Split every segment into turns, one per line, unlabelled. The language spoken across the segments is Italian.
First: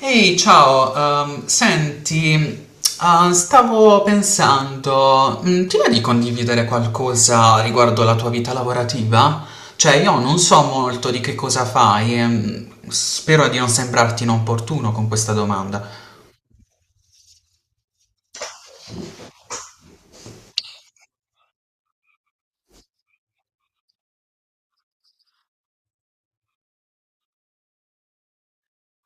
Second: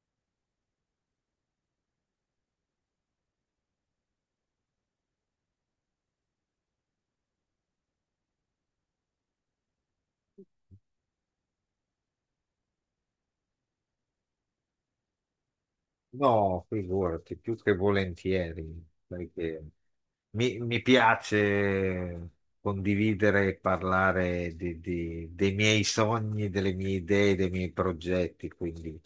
Ehi, ciao, senti, stavo pensando, ti va di condividere qualcosa riguardo la tua vita lavorativa? Cioè, io non so molto di che cosa fai, e, spero di non sembrarti inopportuno con questa domanda.
No, figurati, più che volentieri, perché mi piace condividere e parlare dei miei sogni, delle mie idee, dei miei progetti, quindi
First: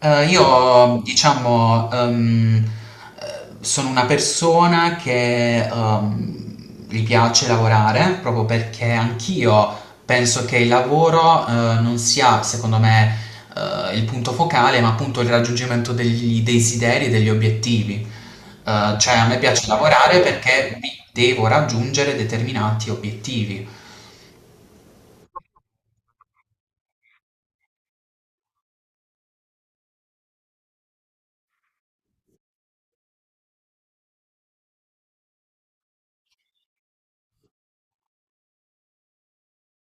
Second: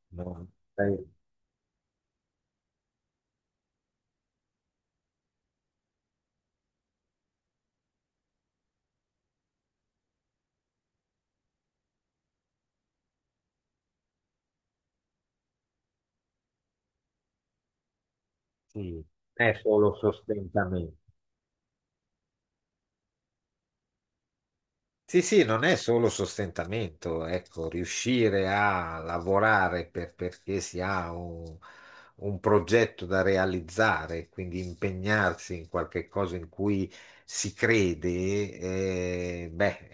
no,
Io,
eh,
diciamo, sono una persona che gli piace lavorare proprio perché anch'io penso che il lavoro non sia, secondo me, il punto focale, ma appunto il raggiungimento degli desideri e degli obiettivi.
sì, non
Cioè, a me
è
piace
solo
lavorare perché mi
sostentamento.
devo raggiungere determinati obiettivi.
Sì, sì, non è solo sostentamento, ecco, riuscire a lavorare perché si ha un progetto da realizzare, quindi impegnarsi in qualche cosa in cui si crede, beh,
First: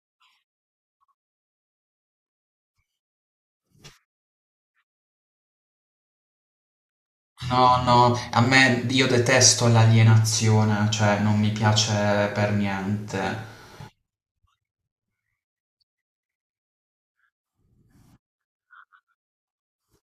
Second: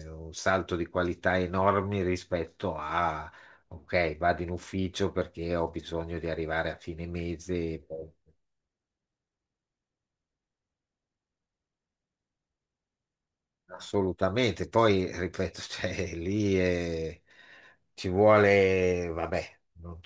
è un salto di qualità enorme rispetto a, ok, vado in ufficio perché ho bisogno di arrivare a fine
No,
mese.
no, a me io detesto l'alienazione, cioè non mi piace per niente.
Assolutamente, poi ripeto, cioè, lì ci vuole, vabbè,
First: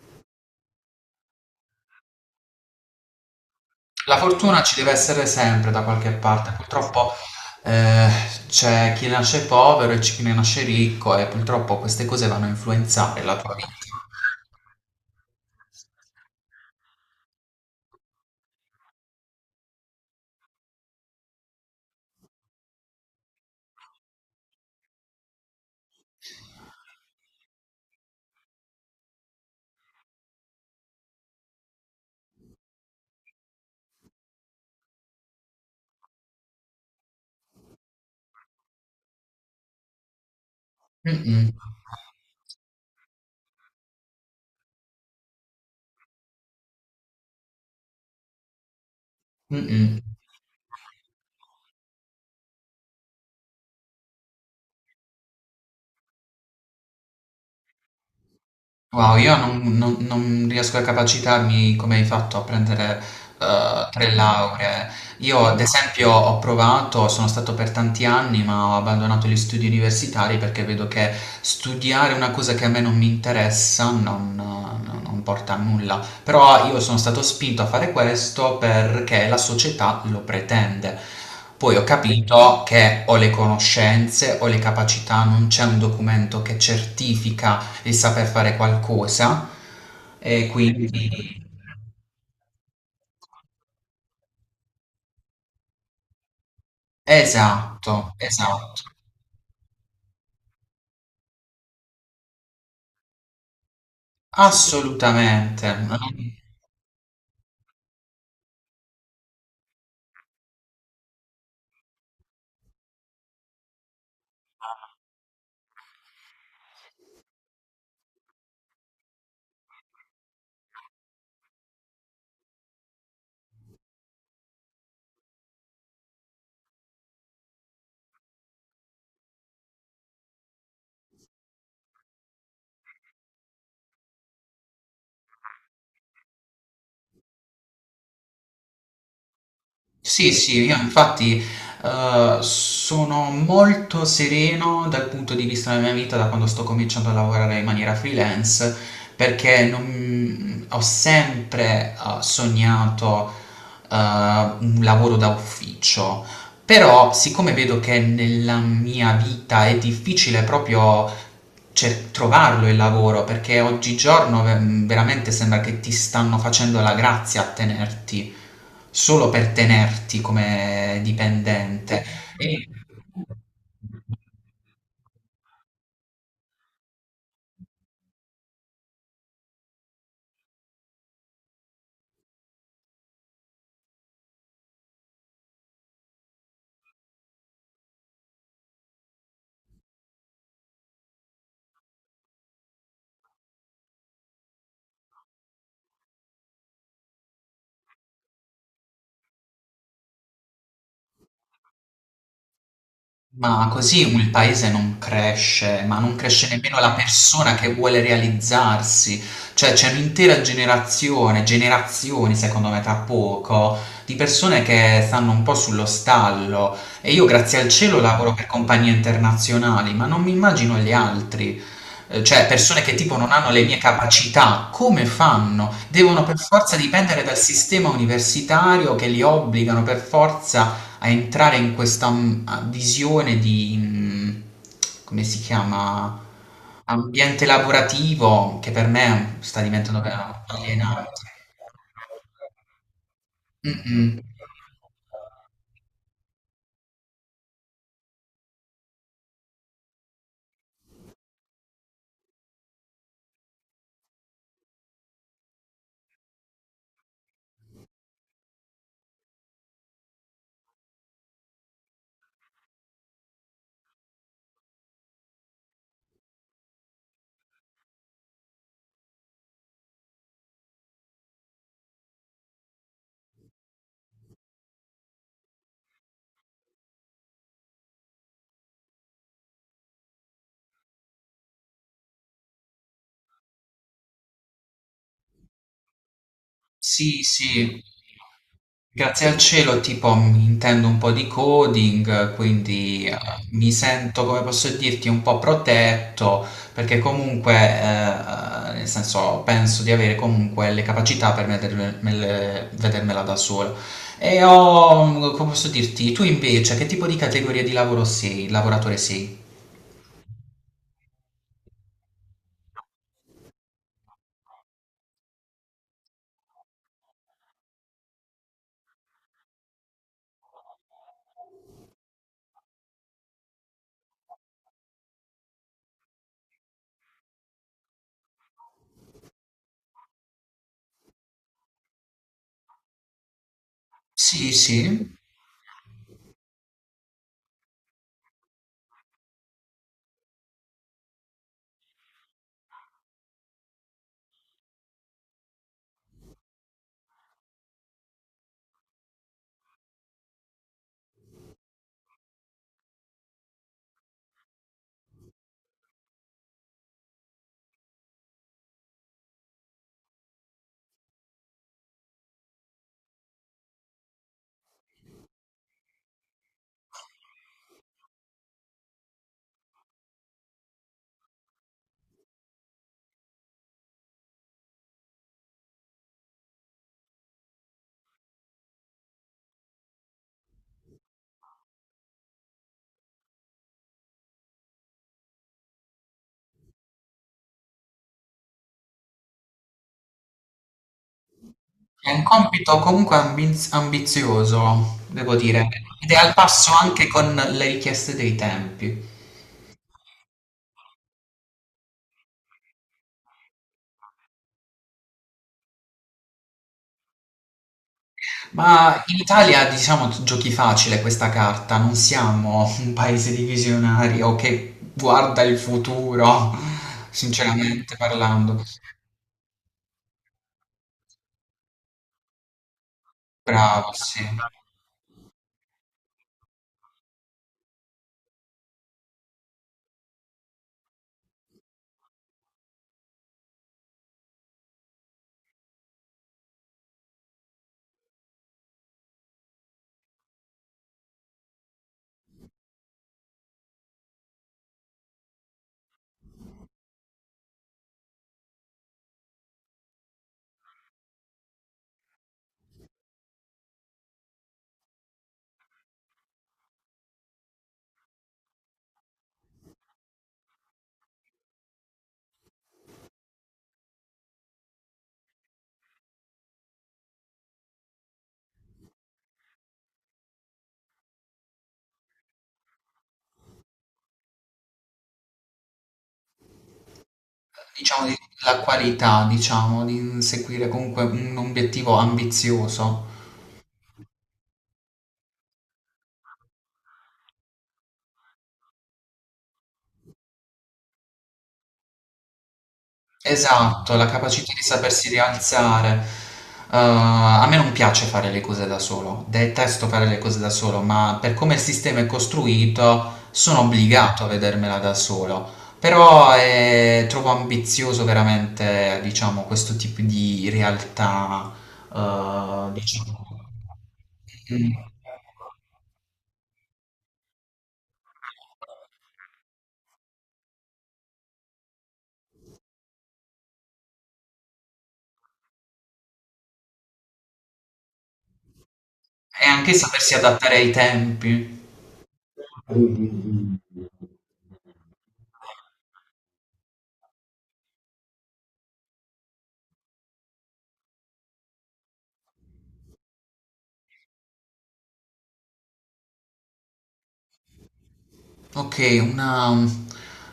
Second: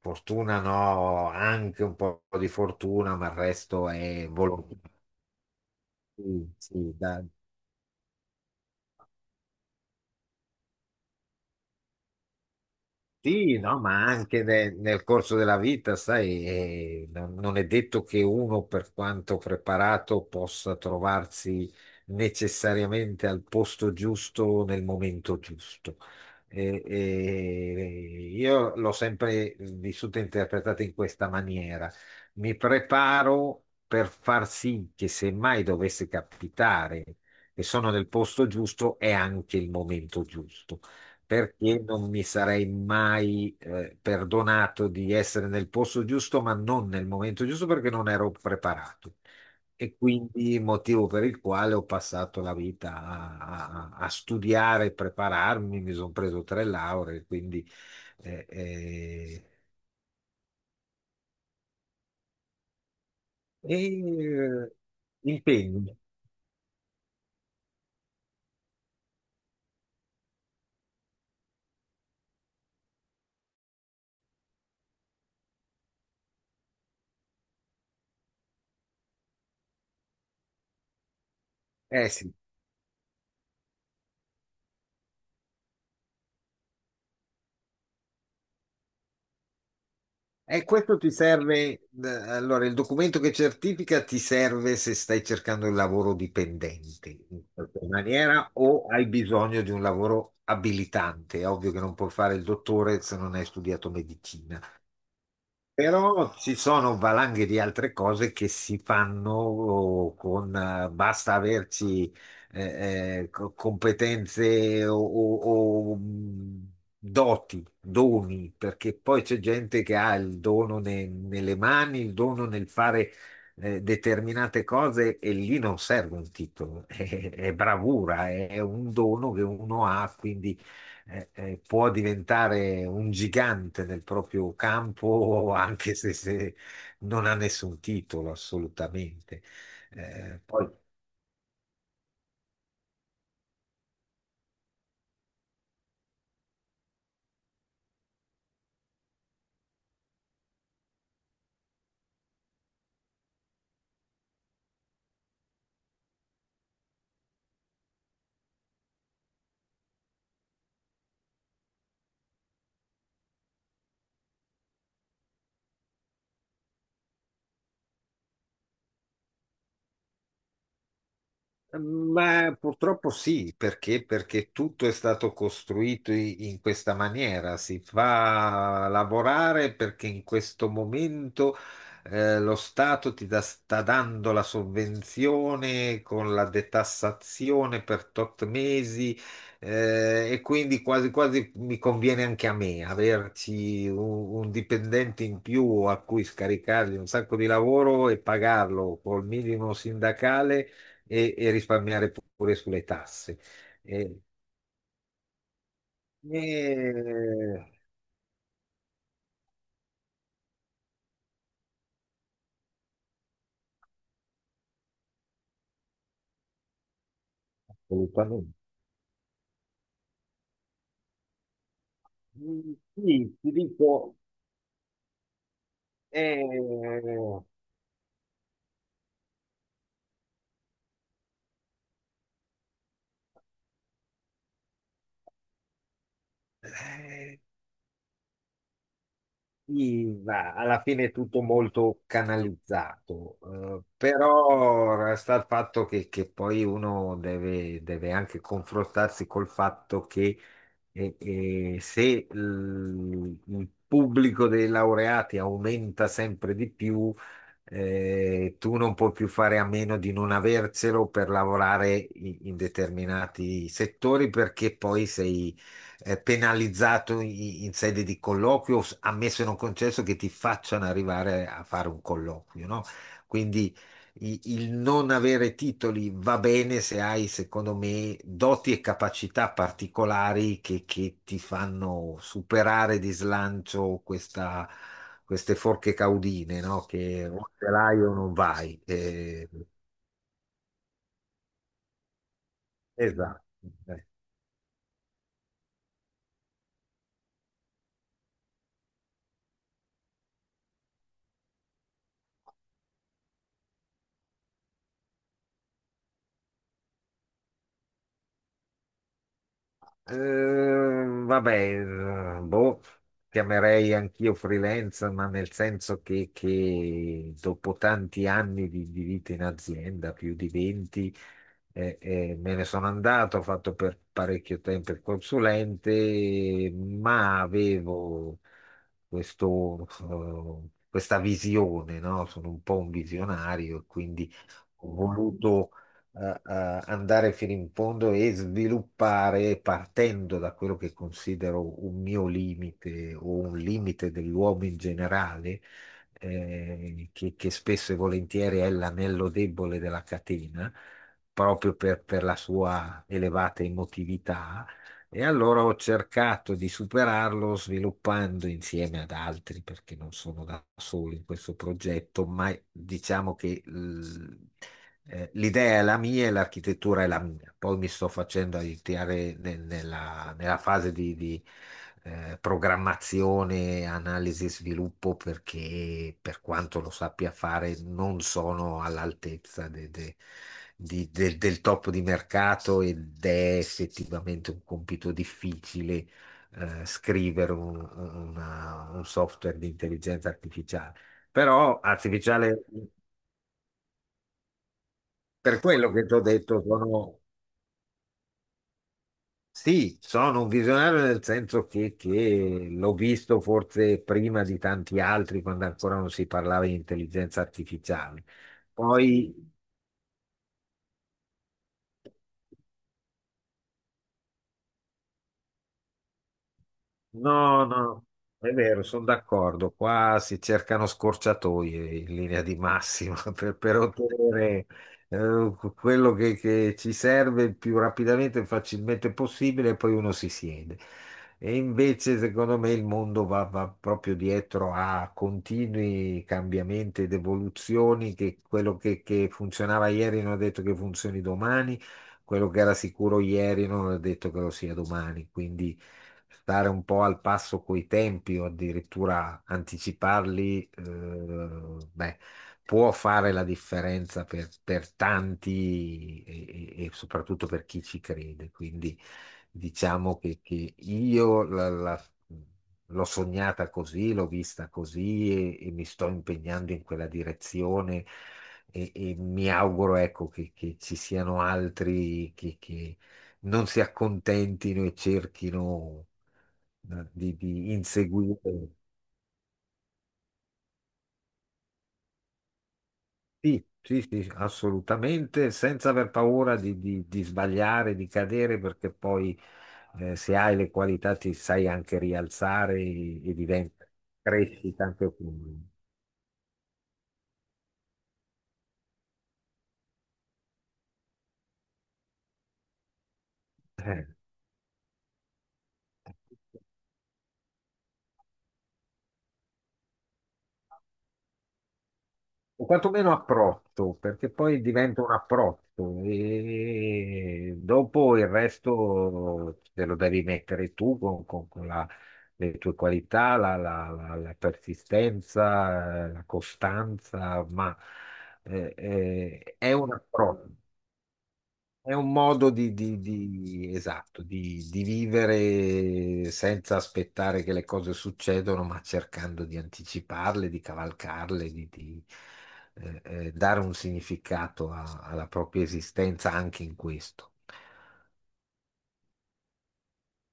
fortuna no, anche un po' di fortuna, ma il resto
La
è
fortuna ci
volontà.
deve essere sempre da qualche parte,
Sì, sì,
purtroppo eh, c'è chi nasce povero e c'è chi ne nasce ricco e purtroppo queste cose vanno a influenzare la tua
sì,
vita.
no, ma anche nel corso della vita, sai, non è detto che uno, per quanto preparato, possa trovarsi necessariamente al posto giusto nel momento giusto. E io l'ho sempre vissuta e interpretata in questa maniera. Mi preparo per far sì che se mai dovesse capitare che sono nel posto giusto, è anche il momento giusto
Mm-mm.
perché non mi sarei mai perdonato di essere nel posto giusto, ma non nel momento giusto perché non ero preparato. E
Mm-mm.
quindi motivo per il quale ho passato la vita a studiare, prepararmi, mi sono preso tre lauree, quindi eh,
Wow, io
eh,
non, non- non riesco a capacitarmi come hai fatto a prendere
e,
tre
eh,
lauree. Io, ad
impegni.
esempio, ho provato, sono stato per tanti anni, ma ho abbandonato gli studi universitari perché vedo che studiare una cosa che a me non mi interessa non porta a nulla. Però io sono stato spinto a fare questo perché la società lo pretende. Poi ho
Eh sì,
capito che ho le conoscenze, ho le capacità, non c'è un documento che certifica il saper fare qualcosa e
e questo ti
quindi
serve, allora il documento che certifica ti serve se stai cercando il lavoro dipendente in qualche
esatto,
maniera
esatto,
o hai bisogno di un lavoro abilitante. È ovvio che non puoi fare il dottore se non hai studiato medicina.
assolutamente. Mm.
Però ci sono valanghe di altre cose che si fanno oh, con, basta averci competenze o doti, doni, perché poi c'è gente che ha il dono nelle mani, il dono nel fare determinate cose e lì non serve un titolo, è bravura, è un dono che uno ha, quindi può diventare un gigante nel proprio campo, anche se, se non ha nessun titolo, assolutamente.
Sì,
Eh,
sì,
poi
io infatti sono molto sereno dal punto di vista della mia vita da quando sto cominciando a lavorare in maniera freelance perché ho sempre sognato un lavoro da ufficio. Però, siccome vedo che nella mia vita è difficile proprio trovarlo il lavoro, perché oggigiorno veramente sembra che ti stanno facendo la grazia a tenerti, solo per tenerti come dipendente.
ma
E
purtroppo sì, perché? Perché tutto è stato costruito in questa maniera. Si fa lavorare perché in questo momento lo Stato sta dando la sovvenzione con la detassazione per tot mesi, e quindi quasi quasi mi conviene anche a me averci un dipendente in più a cui scaricargli un sacco di lavoro e pagarlo col minimo sindacale e risparmiare pure sulle tasse.
Ma così
E,
il paese non cresce, ma non cresce nemmeno la persona
e-
che vuole realizzarsi. Cioè c'è un'intera generazione, generazioni secondo me tra poco, di persone che stanno un po' sullo stallo e io grazie al cielo lavoro per
Assolutamente.
compagnie internazionali, ma non mi immagino gli altri. Cioè persone che tipo non
Sì,
hanno
ti
le mie
dico,
capacità, come fanno? Devono per forza
eh,
dipendere dal sistema universitario che li obbligano per forza a entrare in questa visione di, come si chiama,
eh,
ambiente lavorativo che per me sta diventando
sì, va, alla fine
alienante.
è tutto molto canalizzato,
Mm-mm.
però resta il fatto che poi uno deve, deve anche confrontarsi col fatto che e se il, il pubblico dei laureati aumenta sempre di più, tu non puoi più fare a meno di non avercelo per lavorare in determinati settori perché poi sei, penalizzato in sede di colloquio, ammesso e non concesso che ti facciano arrivare a fare un colloquio, no? Quindi il non avere titoli va bene se hai, secondo me, doti e capacità particolari che ti fanno superare di slancio queste forche caudine, no?
Sì,
Che o ce
sì.
l'hai o non vai.
Grazie al cielo, tipo, mi intendo un po' di coding, quindi
Esatto.
mi
Eh.
sento, come posso dirti, un po' protetto, perché comunque, nel senso, penso di avere comunque le capacità per vedermela da sola. E ho, come posso dirti, tu invece, che tipo di categoria di lavoro sei, lavoratore sei?
Vabbè, eh, boh, chiamerei anch'io freelance, ma nel senso che dopo tanti anni di vita in azienda, più di 20, me ne sono andato, ho fatto per parecchio tempo il consulente, ma avevo questo, questa visione, no? Sono un po' un visionario, quindi
Sì, sì.
ho voluto andare fino in fondo e sviluppare partendo da quello che considero un mio limite o un limite dell'uomo in generale, che spesso e volentieri è l'anello debole della catena, proprio per la sua elevata emotività, e allora ho cercato di superarlo sviluppando insieme ad altri, perché non sono da solo in questo progetto, ma diciamo che l'idea è la mia e l'architettura è la mia. Poi mi sto facendo aiutare nella fase di programmazione, analisi e sviluppo, perché per quanto lo sappia fare non sono all'altezza del top di mercato ed è effettivamente un compito difficile scrivere un software di intelligenza artificiale. Però
È un
artificiale,
compito comunque ambizioso, devo
per
dire,
quello che
ed
ti
è
ho
al
detto,
passo anche
sono,
con le richieste dei tempi.
sì, sono un visionario nel senso che l'ho visto forse prima di tanti altri quando ancora non si parlava di intelligenza artificiale.
Ma in
Poi
Italia, diciamo, giochi facile questa carta, non siamo un paese di visionari o che guarda il futuro,
no,
sinceramente
no, è
parlando.
vero, sono d'accordo. Qua si cercano scorciatoie in linea di massima per
Bravo, sì.
ottenere quello che ci serve il più rapidamente e facilmente possibile, e poi uno si siede. E invece, secondo me, il mondo va proprio dietro a continui cambiamenti ed evoluzioni che quello che funzionava ieri non è detto che funzioni domani, quello che era sicuro ieri non è detto che lo sia domani, quindi stare un po' al passo coi tempi o addirittura anticiparli, beh, può fare la differenza per tanti e soprattutto per chi ci crede. Quindi diciamo che io l'ho sognata così, l'ho vista così, e mi sto impegnando in quella direzione. E mi auguro, ecco, che ci siano altri che non si accontentino e cerchino di
Diciamo di-
inseguire.
la qualità, diciamo, di seguire comunque un obiettivo ambizioso.
Sì, sì, sì, assolutamente, senza aver paura di sbagliare, di cadere, perché poi se hai le qualità ti sai anche rialzare e diventa
Esatto, la capacità di
crescita
sapersi
anche tu.
rialzare. A me non piace fare le cose da solo, detesto fare le cose da solo, ma per come il sistema è costruito sono
Eh.
obbligato a vedermela da solo. Però trovo ambizioso veramente, diciamo, questo tipo di realtà,
O quantomeno
diciamo.
approccio, perché poi
Mm.
diventa un approccio e dopo il resto te lo devi mettere tu con le tue qualità, la persistenza, la costanza, ma
E anche
è un
sapersi
approccio.
adattare ai tempi.
È un modo di esatto, di vivere senza aspettare che le cose succedano, ma cercando di anticiparle, di cavalcarle, dare un significato alla propria esistenza anche in questo.
Ok, una,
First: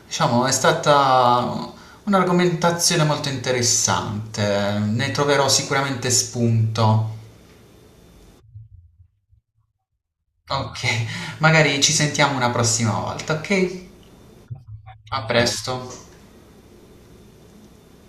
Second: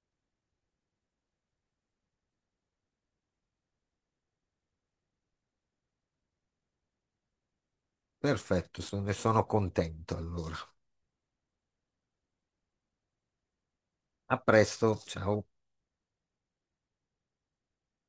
diciamo, è stata un'argomentazione molto interessante, ne troverò sicuramente spunto.
Perfetto, ne sono contento allora.
Ok, magari ci sentiamo una prossima volta, ok?
A presto,
A
ciao.
presto.